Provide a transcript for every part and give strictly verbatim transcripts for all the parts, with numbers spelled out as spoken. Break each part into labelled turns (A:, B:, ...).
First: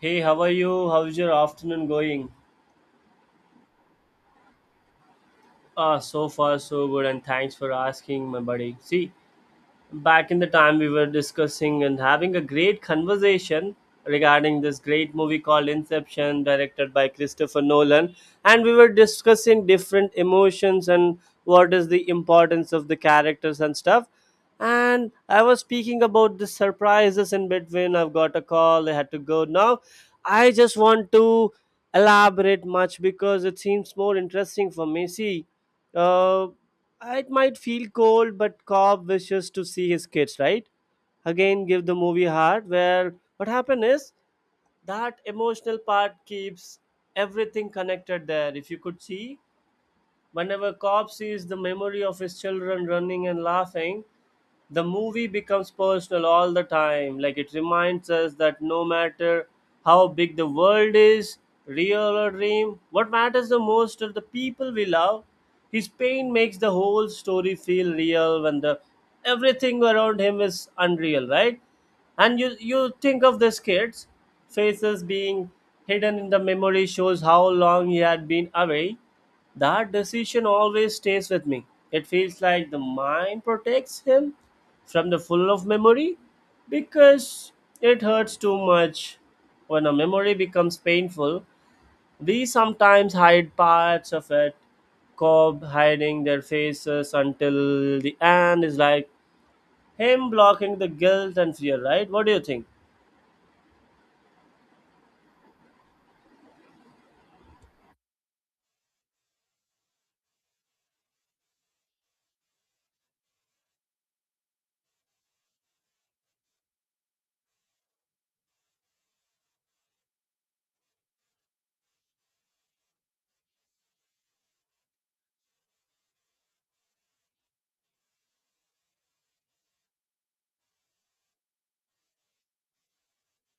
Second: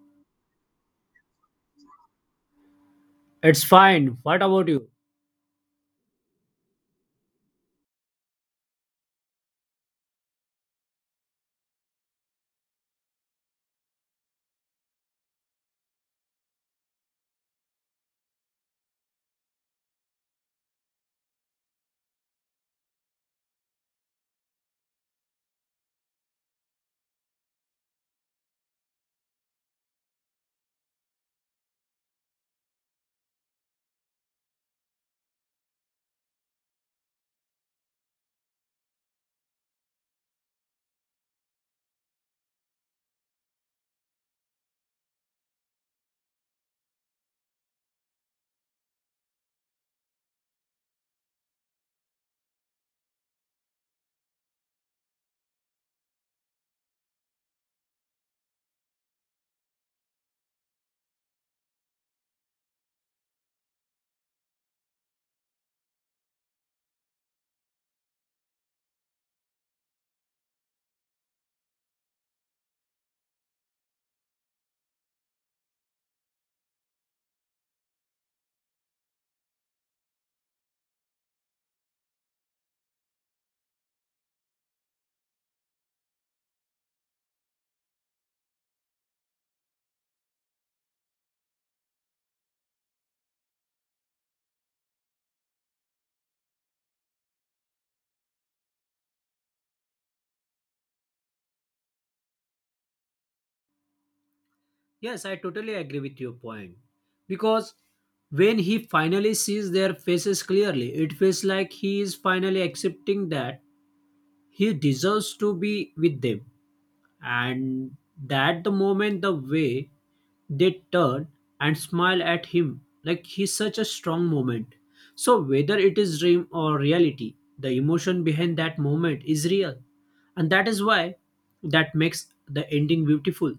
A: Hey, how are you? How's your afternoon going?
B: It's fine. What about you?
A: Ah, so far so good, and thanks for asking, my buddy. See, back in the time we were discussing and having a great conversation regarding this great movie called Inception, directed by Christopher Nolan. And we were discussing different emotions and what is the importance of the characters and stuff. And I was speaking about the surprises in between. I've got a call, I had to go now. I just want to elaborate much because it seems more interesting for me. See, uh, it might feel cold, but Cobb wishes to see his kids, right? Again, give the movie heart. Where what happened is that emotional part keeps everything connected there. If you could see, whenever Cobb sees the memory of his children running and laughing, the movie becomes personal all the time, like it reminds us that no matter how big the world is, real or dream, what matters the most are the people we love. His pain makes the whole story feel real when the everything around him is unreal, right? And you you think of this kid's faces being hidden in the memory shows how long he had been away. That decision always stays with me. It feels like the mind protects him from the full of memory because it hurts too much. When a memory becomes painful, we sometimes hide parts of it. Cobb hiding their faces until the end is like him blocking the guilt and fear, right? What do you think?
B: Yes, I totally agree with your point. Because when he finally sees their faces clearly, it feels like he is finally accepting that he deserves to be with them. And that the moment, the way they turn and smile at him, like, he's such a strong moment. So, whether it is dream or reality, the emotion behind that moment is real. And that is why that makes the ending beautiful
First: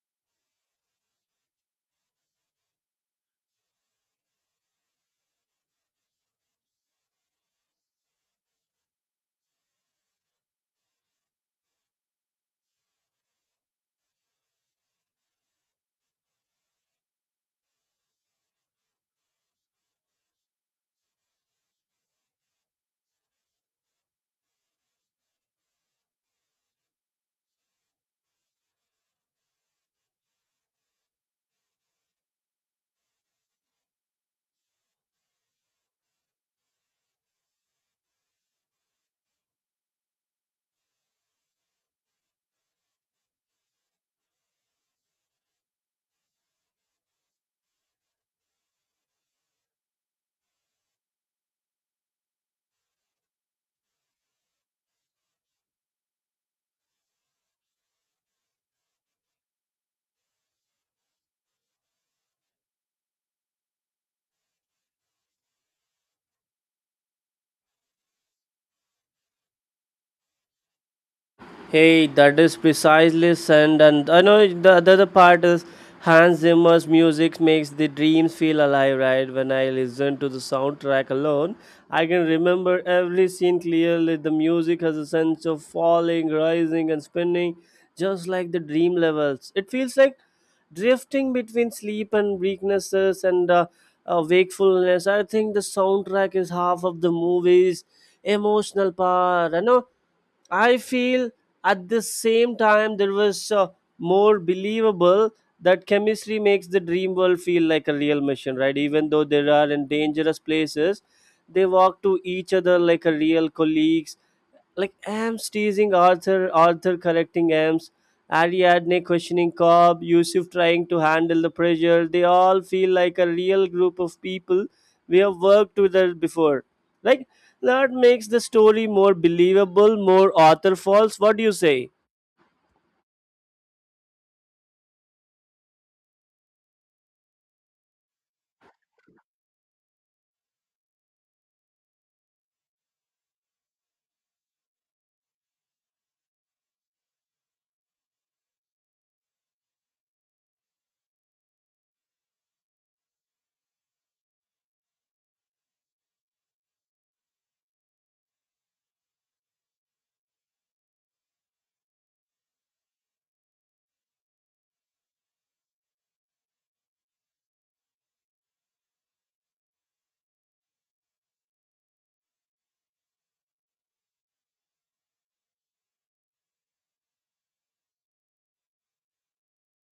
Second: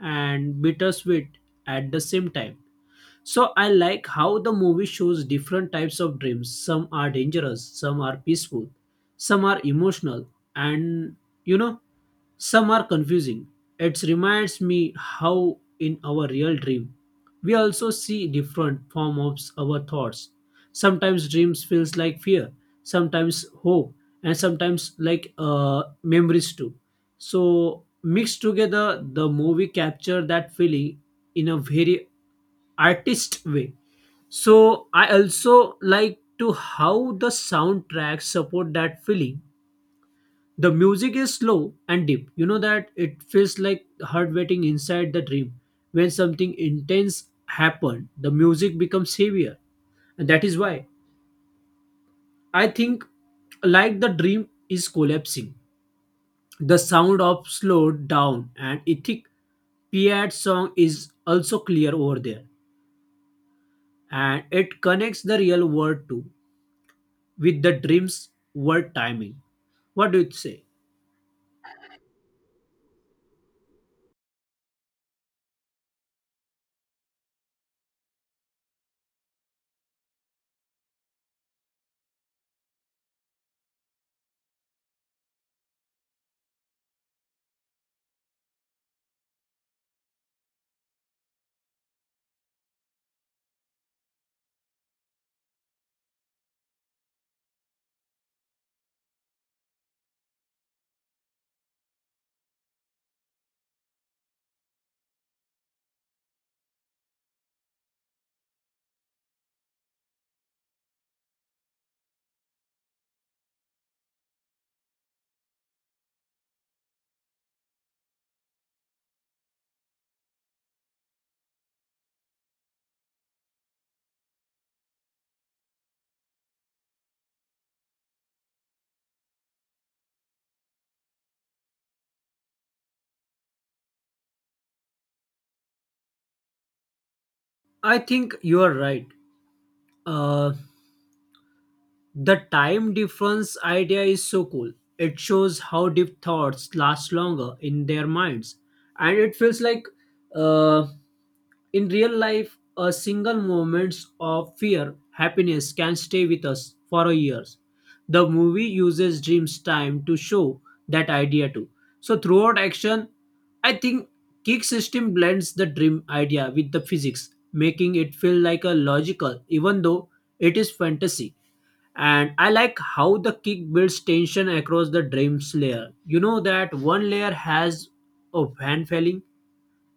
B: and bittersweet at the same time. So I like how the movie shows different types of dreams. Some are dangerous, some are peaceful, some are emotional, and you know some are confusing. It reminds me how in our real dream we also see different form of our thoughts. Sometimes dreams feels like fear, sometimes hope, and sometimes like uh, memories too. So mixed together, the movie capture that feeling in a very artist way. So I also like to how the soundtrack support that feeling, the music is slow and deep. You know that it feels like heart waiting inside the dream. When something intense happened, the music becomes heavier. And that is why I think like the dream is collapsing. The sound of slowed down and ethic Piat song is also clear over there. And it connects the real world too with the dream's word timing. What do you say?
A: Hey, that is precisely sand, and I know the, the other part is Hans Zimmer's music makes the dreams feel alive, right? When I listen to the soundtrack alone, I can remember every scene clearly. The music has a sense of falling, rising, and spinning, just like the dream levels. It feels like drifting between sleep and weaknesses and uh, uh, wakefulness. I think the soundtrack is half of the movie's emotional power. You know, I feel at the same time there was uh, more believable, that chemistry makes the dream world feel like a real mission, right? Even though they are in dangerous places, they walk to each other like a real colleagues, like Ames teasing Arthur, Arthur correcting Ames, Ariadne questioning Cobb, Yusuf trying to handle the pressure. They all feel like a real group of people we have worked with her before. Like that makes the story more believable, more author false. What do you say?
B: I think you are right. Uh, The time difference idea is so cool. It shows how deep thoughts last longer in their minds. And it feels like uh, in real life, a single moment of fear, happiness can stay with us for years. The movie uses dreams time to show that idea too. So throughout action, I think Kick System blends the dream idea with the physics, making it feel like a logical, even though it is fantasy. And I like how the kick builds tension across the dreams layer. You know that one layer has a fan failing,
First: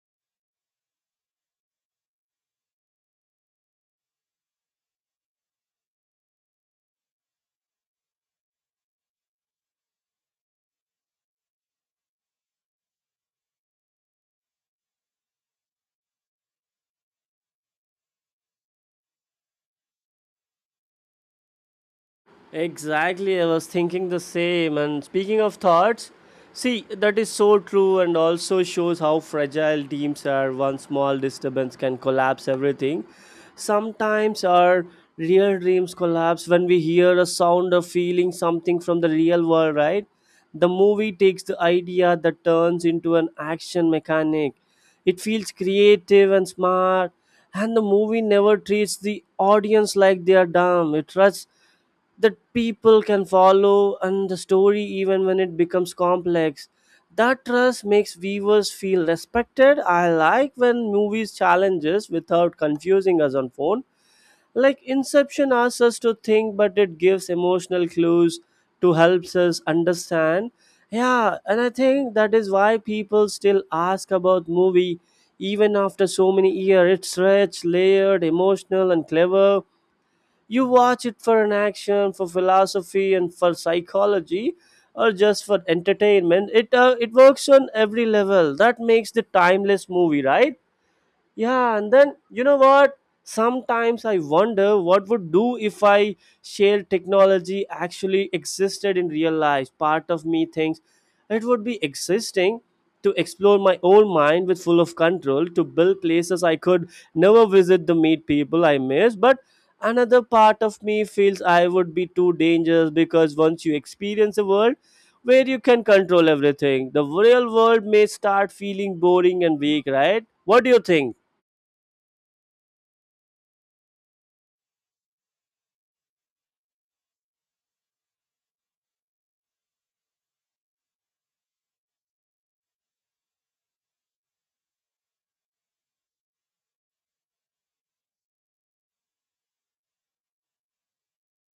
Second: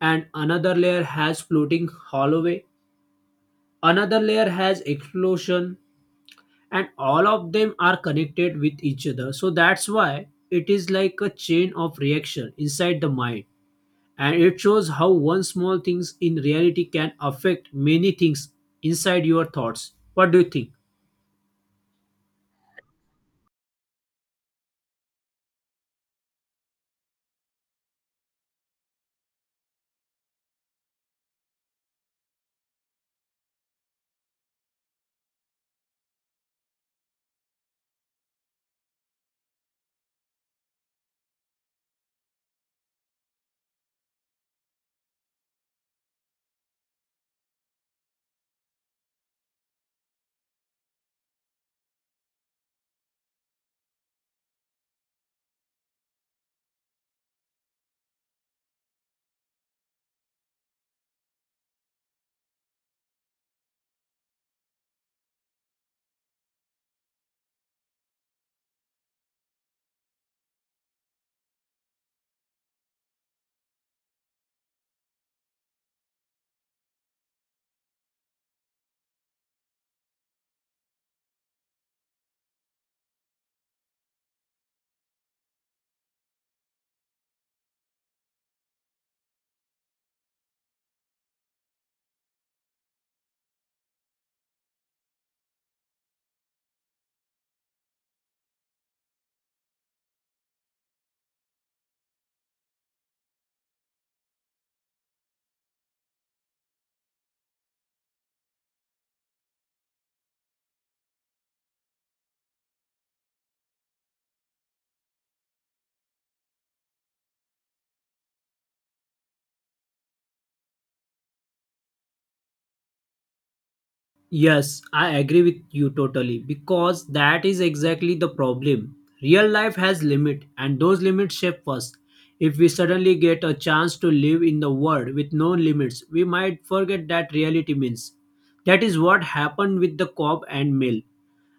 B: and another layer has floating holloway, another layer has explosion, and all of them are connected with each other, so that's why it is like a chain of reaction inside the mind. And it shows how one small things in reality can affect many things inside your thoughts. What do you think?
A: Exactly, I was thinking the same. And speaking of thoughts, see, that is so true and also shows how fragile teams are. One small disturbance can collapse everything. Sometimes our real dreams collapse when we hear a sound or feeling something from the real world, right? The movie takes the idea that turns into an action mechanic. It feels creative and smart, and the movie never treats the audience like they are dumb. It trusts that people can follow and the story even when it becomes complex. That trust makes viewers feel respected. I like when movies challenges without confusing us on phone, like Inception asks us to think, but it gives emotional clues to helps us understand. Yeah, and I think that is why people still ask about movie even after so many years. It's rich, layered, emotional and clever. You watch it for an action, for philosophy, and for psychology, or just for entertainment. It uh, it works on every level. That makes the timeless movie, right? Yeah, and then you know what? Sometimes I wonder what would do if I shared technology actually existed in real life. Part of me thinks it would be existing to explore my own mind with full of control, to build places I could never visit, to meet people I miss. But another part of me feels I would be too dangerous because once you experience a world where you can control everything, the real world may start feeling boring and weak, right? What do you think?
B: Yes, I agree with you totally because that is exactly the problem. Real life has limit and those limits shape us. If we suddenly get a chance to live in the world with no limits, we might forget that reality means. That is what happened with the Cobb and Mill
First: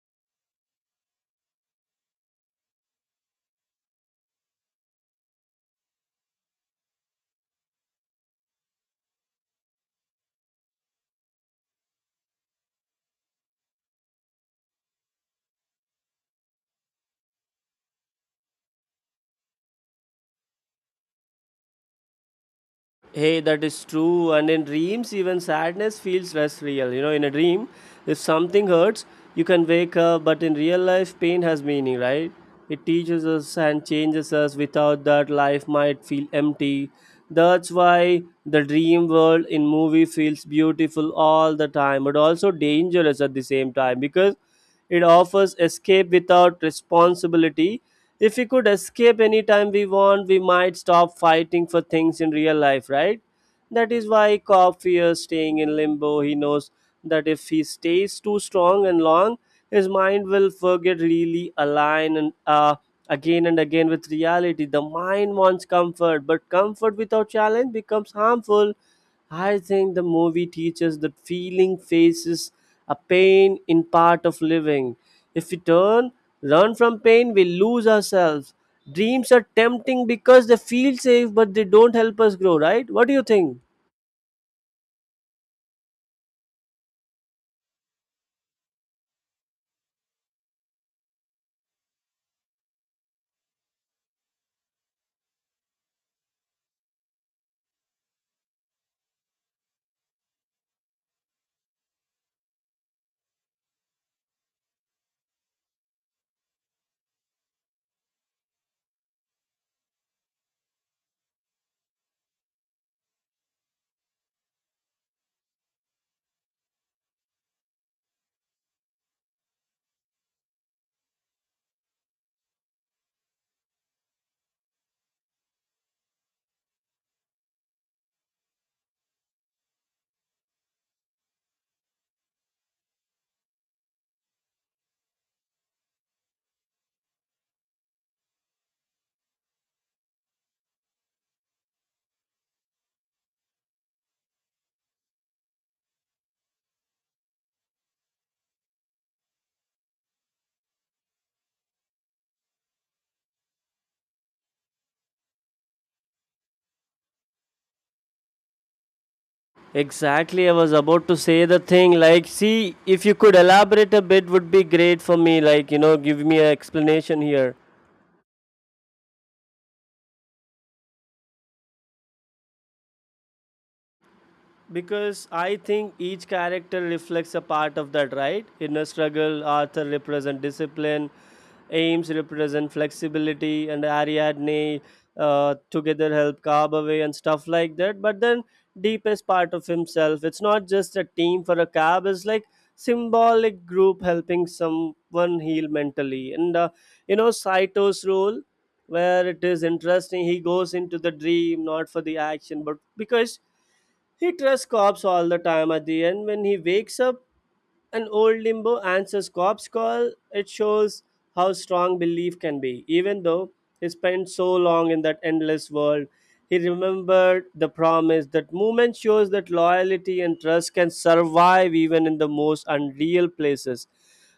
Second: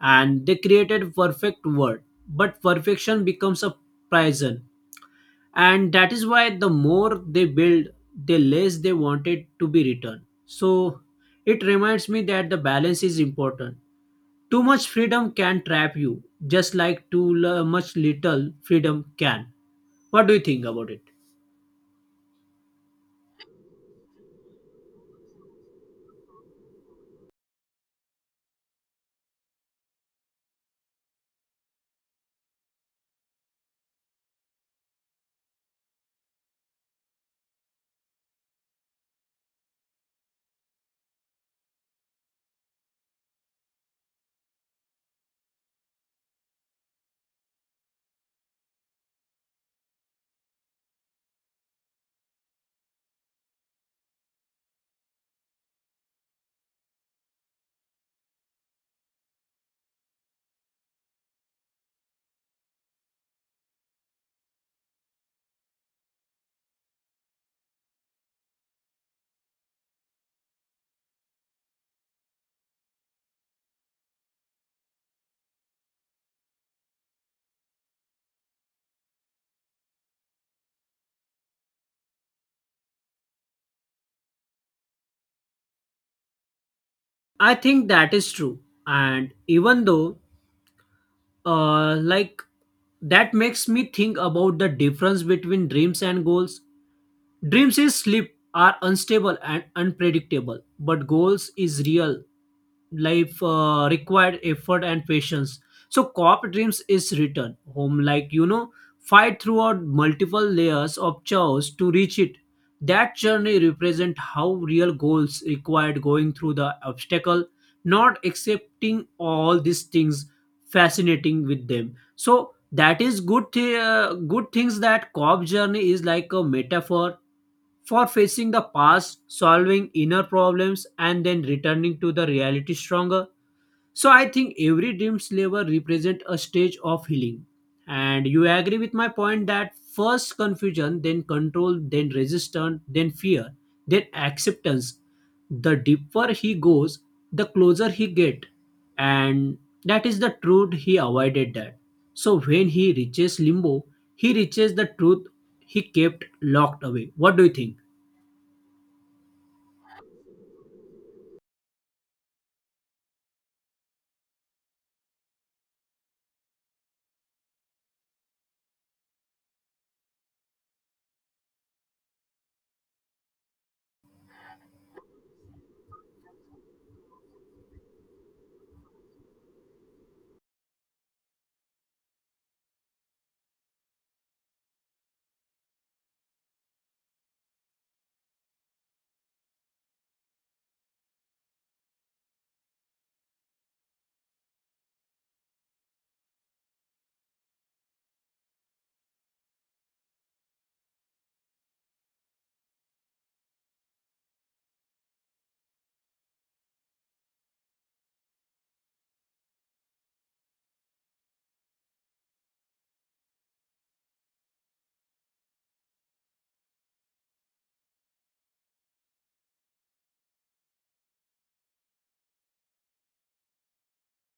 B: and they created perfect world, but perfection becomes a prison. And that is why the more they build, the less they want it to be returned. So it reminds me that the balance is important. Too much freedom can trap you just like too l- much little freedom can. What do you think about it?
A: Hey, that is true. And in dreams, even sadness feels less real. You know, in a dream, if something hurts, you can wake up, but in real life, pain has meaning, right? It teaches us and changes us. Without that, life might feel empty. That's why the dream world in movie feels beautiful all the time, but also dangerous at the same time because it offers escape without responsibility. If we could escape anytime we want, we might stop fighting for things in real life, right? That is why Cobb fears staying in limbo. He knows that if he stays too strong and long, his mind will forget really align and uh, again and again with reality. The mind wants comfort, but comfort without challenge becomes harmful. I think the movie teaches that feeling faces a pain in part of living. If we turn, run from pain, we lose ourselves. Dreams are tempting because they feel safe, but they don't help us grow, right? What do you think?
B: I think that is true. And even though, uh like, that makes me think about the difference between dreams and goals. Dreams is sleep are unstable and unpredictable, but goals is real life, uh, required effort and patience. So cop dreams is written home, like, you know, fight throughout multiple layers of chaos to reach it. That journey represent how real goals required going through the obstacle, not accepting all these things, fascinating with them. So that is good thi- uh, good things that cop journey is like a metaphor for facing the past, solving inner problems, and then returning to the reality stronger. So I think every dream slaver represents a stage of healing. And you agree with my point that first confusion, then control, then resistance, then fear, then acceptance. The deeper he goes, the closer he get. And that is the truth he avoided that. So when he reaches limbo, he reaches the truth he kept locked away. What do you think?
A: Exactly, I was about to say the thing. Like, see, if you could elaborate a bit, would be great for me. Like, you know, give me an explanation here, because I think each character reflects a part of that, right? Inner struggle, Arthur represent discipline, Ames represent flexibility, and Ariadne uh, together help carve away and stuff like that. But then deepest part of himself, it's not just a team for a cab. It's like symbolic group helping someone heal mentally, and uh, you know Saito's role. Where it is interesting, he goes into the dream not for the action, but because he trusts cops all the time at the end. When he wakes up, an old limbo answers cops call. It shows how strong belief can be. Even though he spent so long in that endless world, he remembered the promise. That moment shows that loyalty and trust can survive even in the most unreal places.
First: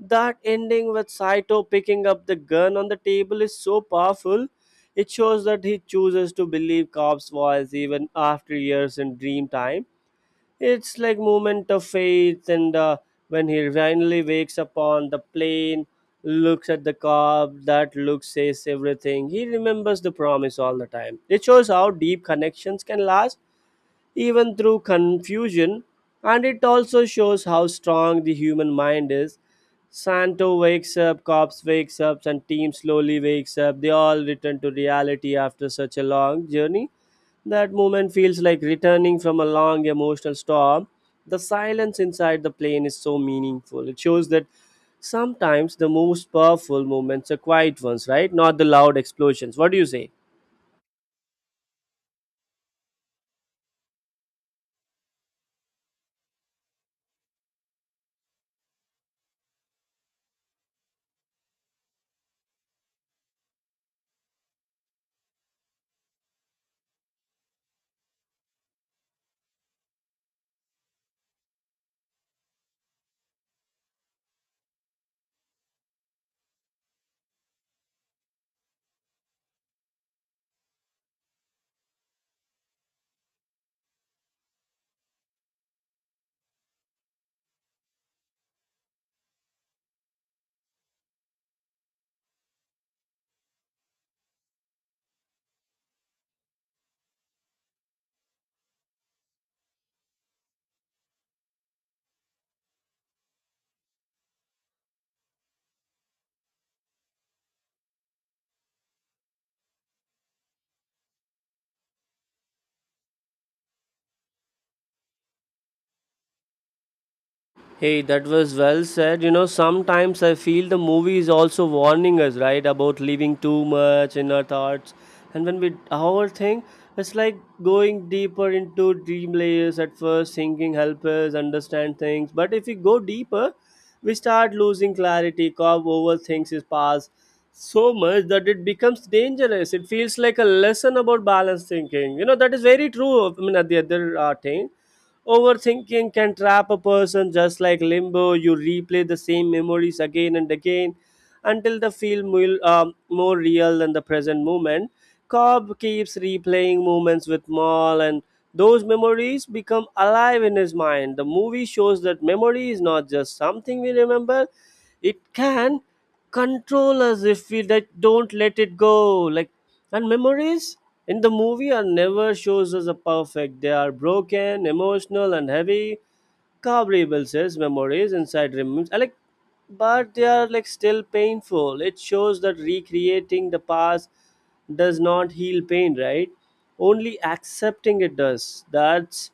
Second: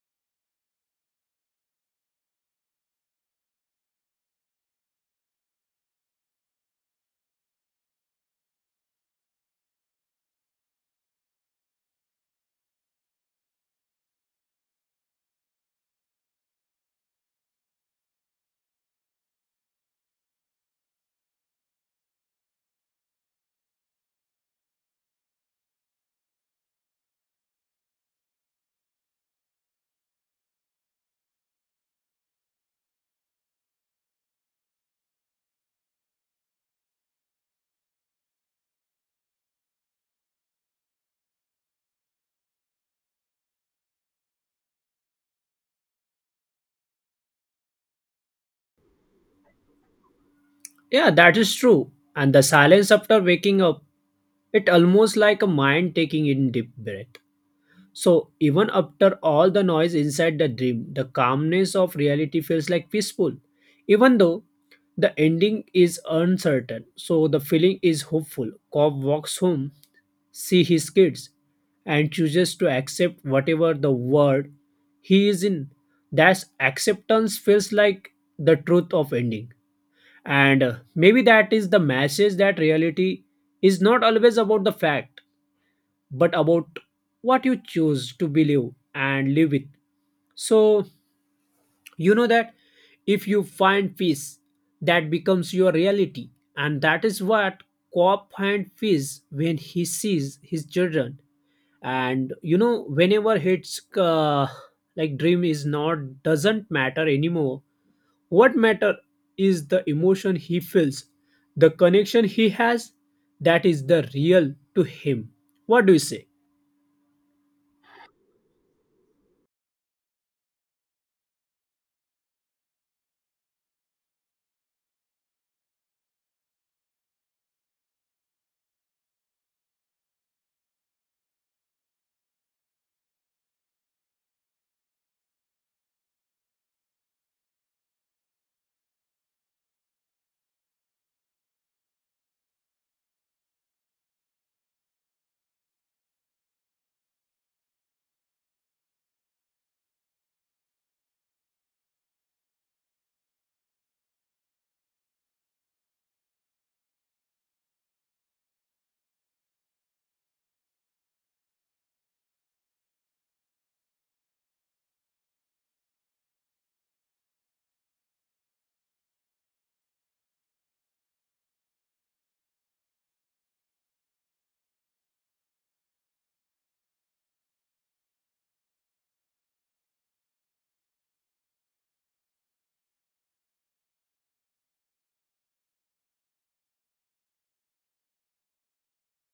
A: That ending with Saito picking up the gun on the table is so powerful. It shows that he chooses to believe Cobb's voice even after years in dream time. It's like moment of faith, and uh, when he finally wakes up on the plane, looks at the Cobb, that look says everything. He remembers the promise all the time. It shows how deep connections can last even through confusion, and it also shows how strong the human mind is. Santo wakes up, cops wakes up, and team slowly wakes up. They all return to reality after such a long journey. That moment feels like returning from a long emotional storm. The silence inside the plane is so meaningful. It shows that sometimes the most powerful moments are quiet ones, right? Not the loud explosions. What do you say?
B: Yeah, that is true. And the silence after waking up, it almost like a mind taking in deep breath. So even after all the noise inside the dream, the calmness of reality feels like peaceful. Even though the ending is uncertain, so the feeling is hopeful. Cobb walks home, see his kids, and chooses to accept whatever the world he is in. That acceptance feels like the truth of ending. And uh, maybe that is the message that reality is not always about the fact, but about what you choose to believe and live with. So, you know that if you find peace, that becomes your reality. And that is what Cobb finds peace when he sees his children. And you know, whenever his uh, like, dream is not doesn't matter anymore, what matter is the emotion he feels, the connection he has, that is the real to him. What do you say?
A: Hey, that was well said. You know, sometimes I feel the movie is also warning us, right, about living too much in our thoughts. And when we overthink, it's like going deeper into dream layers at first, thinking help us understand things. But if we go deeper, we start losing clarity, cause overthinks is past so much that it becomes dangerous. It feels like a lesson about balanced thinking. You know, that is very true. I mean, at the other uh, thing, overthinking can trap a person just like limbo. You replay the same memories again and again until the feel will, um, more real than the present moment. Cobb keeps replaying moments with Maul, and those memories become alive in his mind. The movie shows that memory is not just something we remember, it can control us if we like, don't let it go like, and memories in the movie are never shows us a perfect, they are broken, emotional and heavy. Carbrible says memories inside remains I like, but they are like still painful. It shows that recreating the past does not heal pain, right? Only accepting it does. That's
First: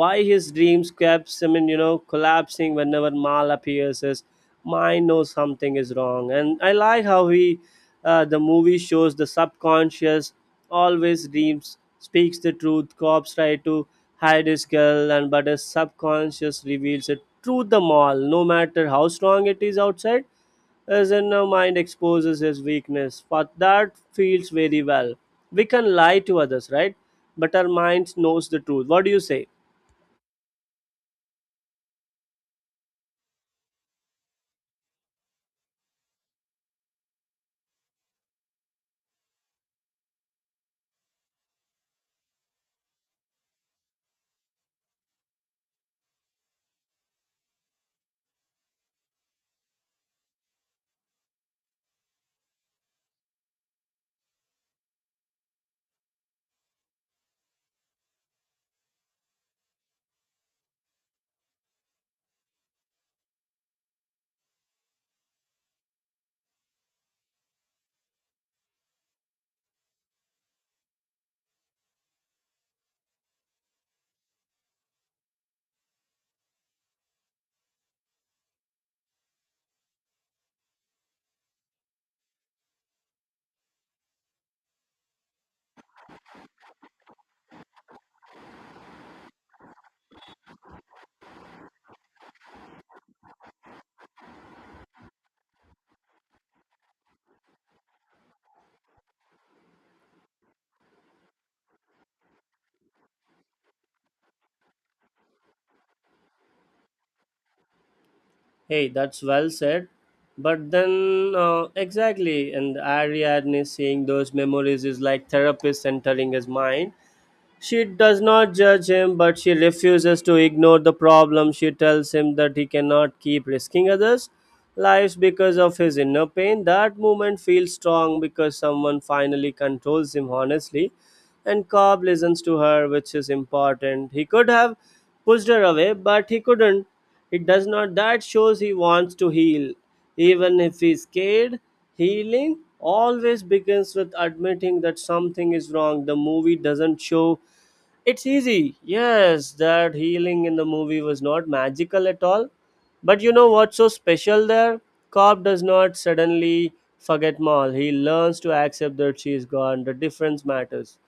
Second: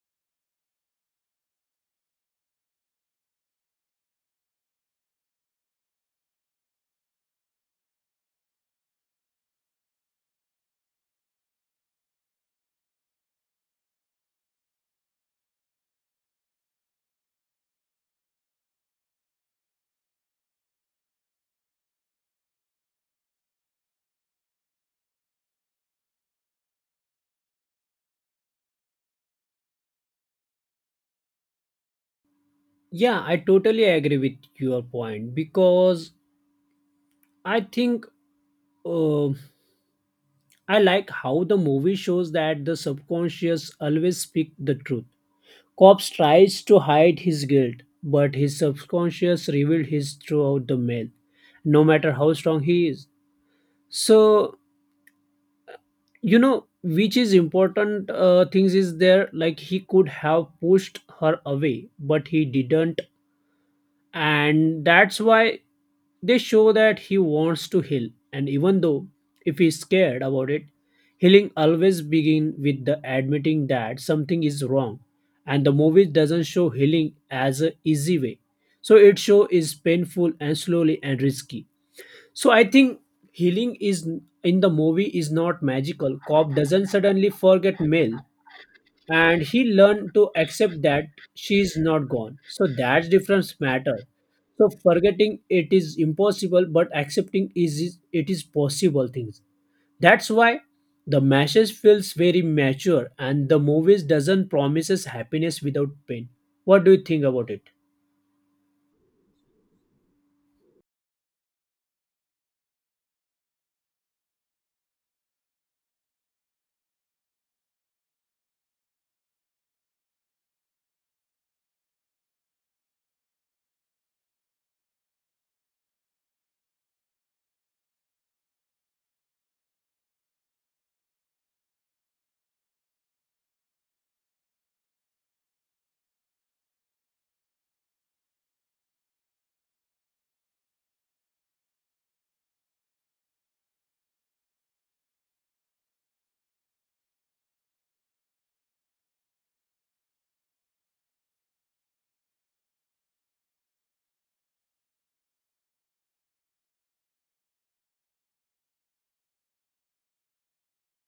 A: why his dreams kept him in, you know, collapsing. Whenever Mal appears, his mind knows something is wrong, and I like how he, uh, the movie shows the subconscious always dreams speaks the truth. Cops try to hide his girl and but his subconscious reveals it truth. The mall, no matter how strong it is outside, his our mind exposes his weakness, but that feels very well. We can lie to others, right? But our mind knows the truth. What do you say?
B: Yeah, I totally agree with your point because I think, uh, I like how the movie shows that the subconscious always speak the truth. Cops tries to hide his guilt, but his subconscious revealed his throughout the mail, no matter how strong he is. So you know which is important uh, things is there, like, he could have pushed her away but he didn't. And that's why they show that he wants to heal. And even though if he's scared about it, healing always begin with the admitting that something is wrong. And the movie doesn't show healing as a easy way. So it show is painful and slowly and risky. So I think healing is in the movie is not magical. Cobb doesn't suddenly forget Mel, and he learned to accept that she is not gone. So that's difference matter. So forgetting it is impossible, but accepting is is- it is possible things. That's why the message feels very mature, and the movies doesn't promises happiness without pain. What do you think about it?
A: Hey, that's well said. But then, uh, exactly, and Ariadne saying those memories is like therapist entering his mind. She does not judge him, but she refuses to ignore the problem. She tells him that he cannot keep risking others' lives because of his inner pain. That moment feels strong because someone finally controls him honestly, and Cobb listens to her, which is important. He could have pushed her away, but he couldn't. It does not. That shows he wants to heal, even if he's scared. Healing always begins with admitting that something is wrong. The movie doesn't show it's easy. Yes, that healing in the movie was not magical at all. But you know what's so special there? Cobb does not suddenly forget Maul. He learns to accept that she is gone. The difference matters.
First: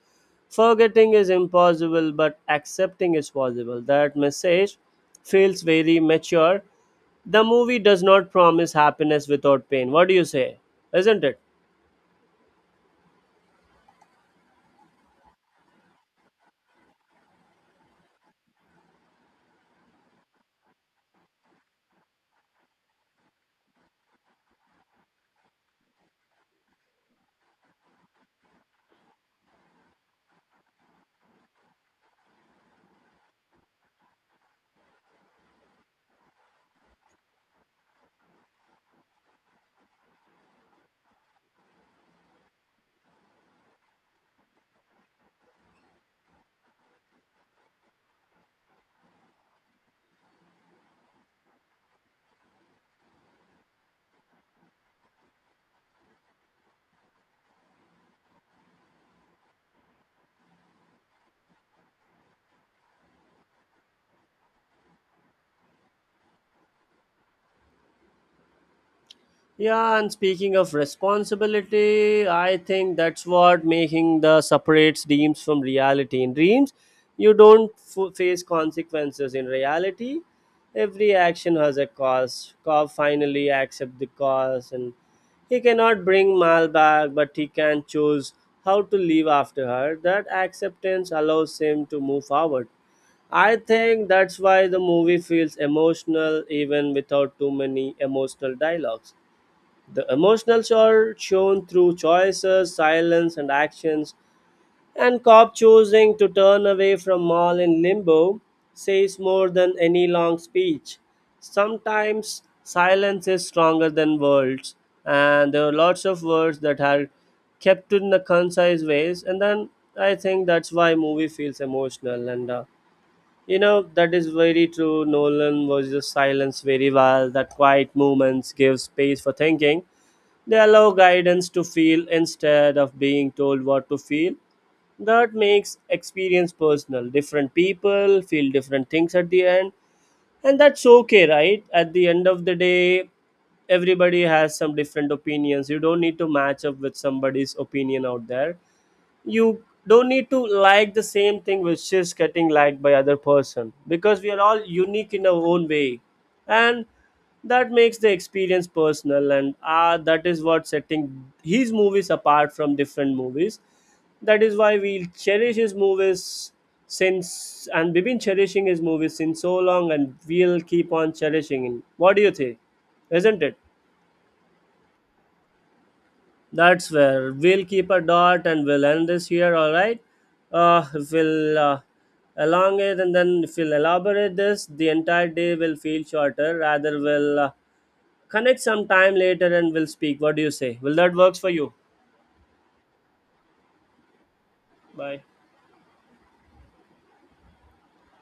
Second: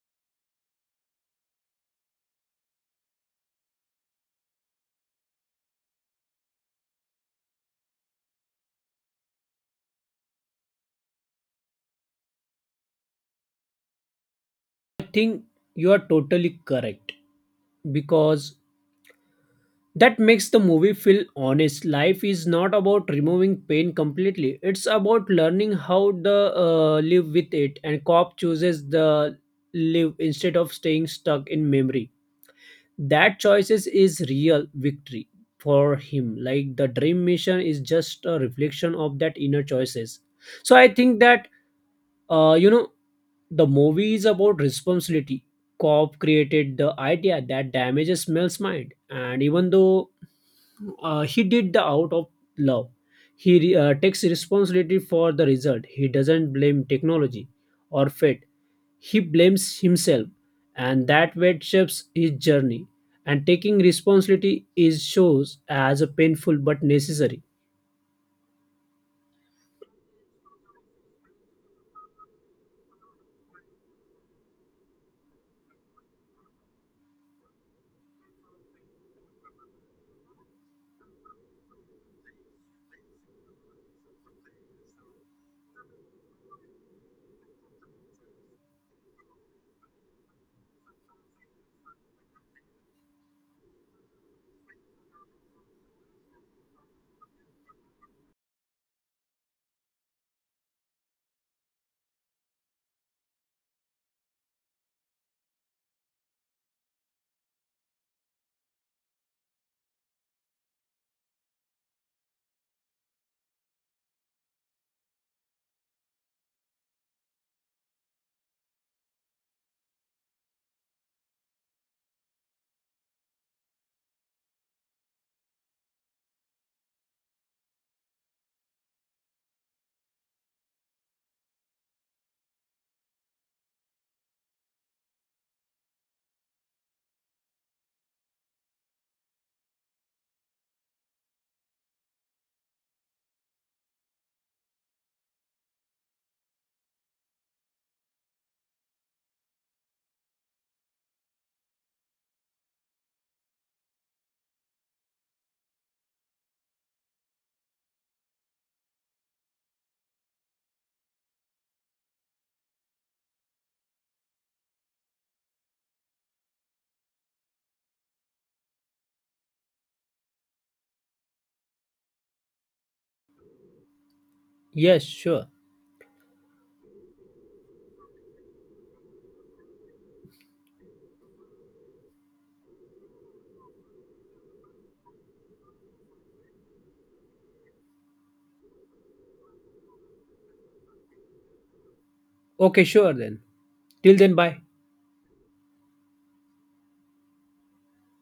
A: Forgetting is impossible, but accepting is possible. That message feels very mature. The movie does not promise happiness without pain. What do you say? Isn't it?
B: I think you are totally correct because that makes the movie feel honest. Life is not about removing pain completely, it's about learning how to uh, live with it. And cop chooses the live instead of staying stuck in memory. That choices is real victory for him, like the dream mission is just a reflection of that inner choices. So I think that, uh, you know, the movie is about responsibility. Cobb created the idea that damages Mel's mind, and even though uh, he did the out of love, he re- uh, takes responsibility for the result. He doesn't blame technology or fate. He blames himself, and that weight shapes his journey. And taking responsibility is shows as a painful but necessary.
A: Yeah, and speaking of responsibility, I think that's what making the separates dreams from reality. In dreams, you don't f- face consequences. In reality, every action has a cost. Cobb finally accept the cost, and he cannot bring Mal back, but he can choose how to live after her. That acceptance allows him to move forward. I think that's why the movie feels emotional even without too many emotional dialogues. The emotionals are shown through choices, silence, and actions, and Cobb choosing to turn away from Maul in limbo says more than any long speech. Sometimes silence is stronger than words, and there are lots of words that are kept in the concise ways, and then I think that's why movie feels emotional and. Uh, you know that is very true. Nolan was just silence very well. That quiet moments give space for thinking. They allow guidance to feel instead of being told what to feel. That makes experience personal. Different people feel different things at the end, and that's okay, right? At the end of the day, everybody has some different opinions. You don't need to match up with somebody's opinion out there. You don't need to like the same thing which is getting liked by other person, because we are all unique in our own way, and that makes the experience personal. And ah, that is what setting his movies apart from different movies. That is why we cherish his movies since, and we've been cherishing his movies since so long, and we'll keep on cherishing him. What do you think? Isn't it?
B: Yes, sure.
A: That's where we'll keep a dot and we'll end this here, all right? Uh, if we'll uh, elongate and then if we'll elaborate this, the entire day will feel shorter. Rather, we'll uh, connect some time later and we'll speak. What do you say? Will that works for you?
B: Okay, sure then. Till then, bye.
A: Bye.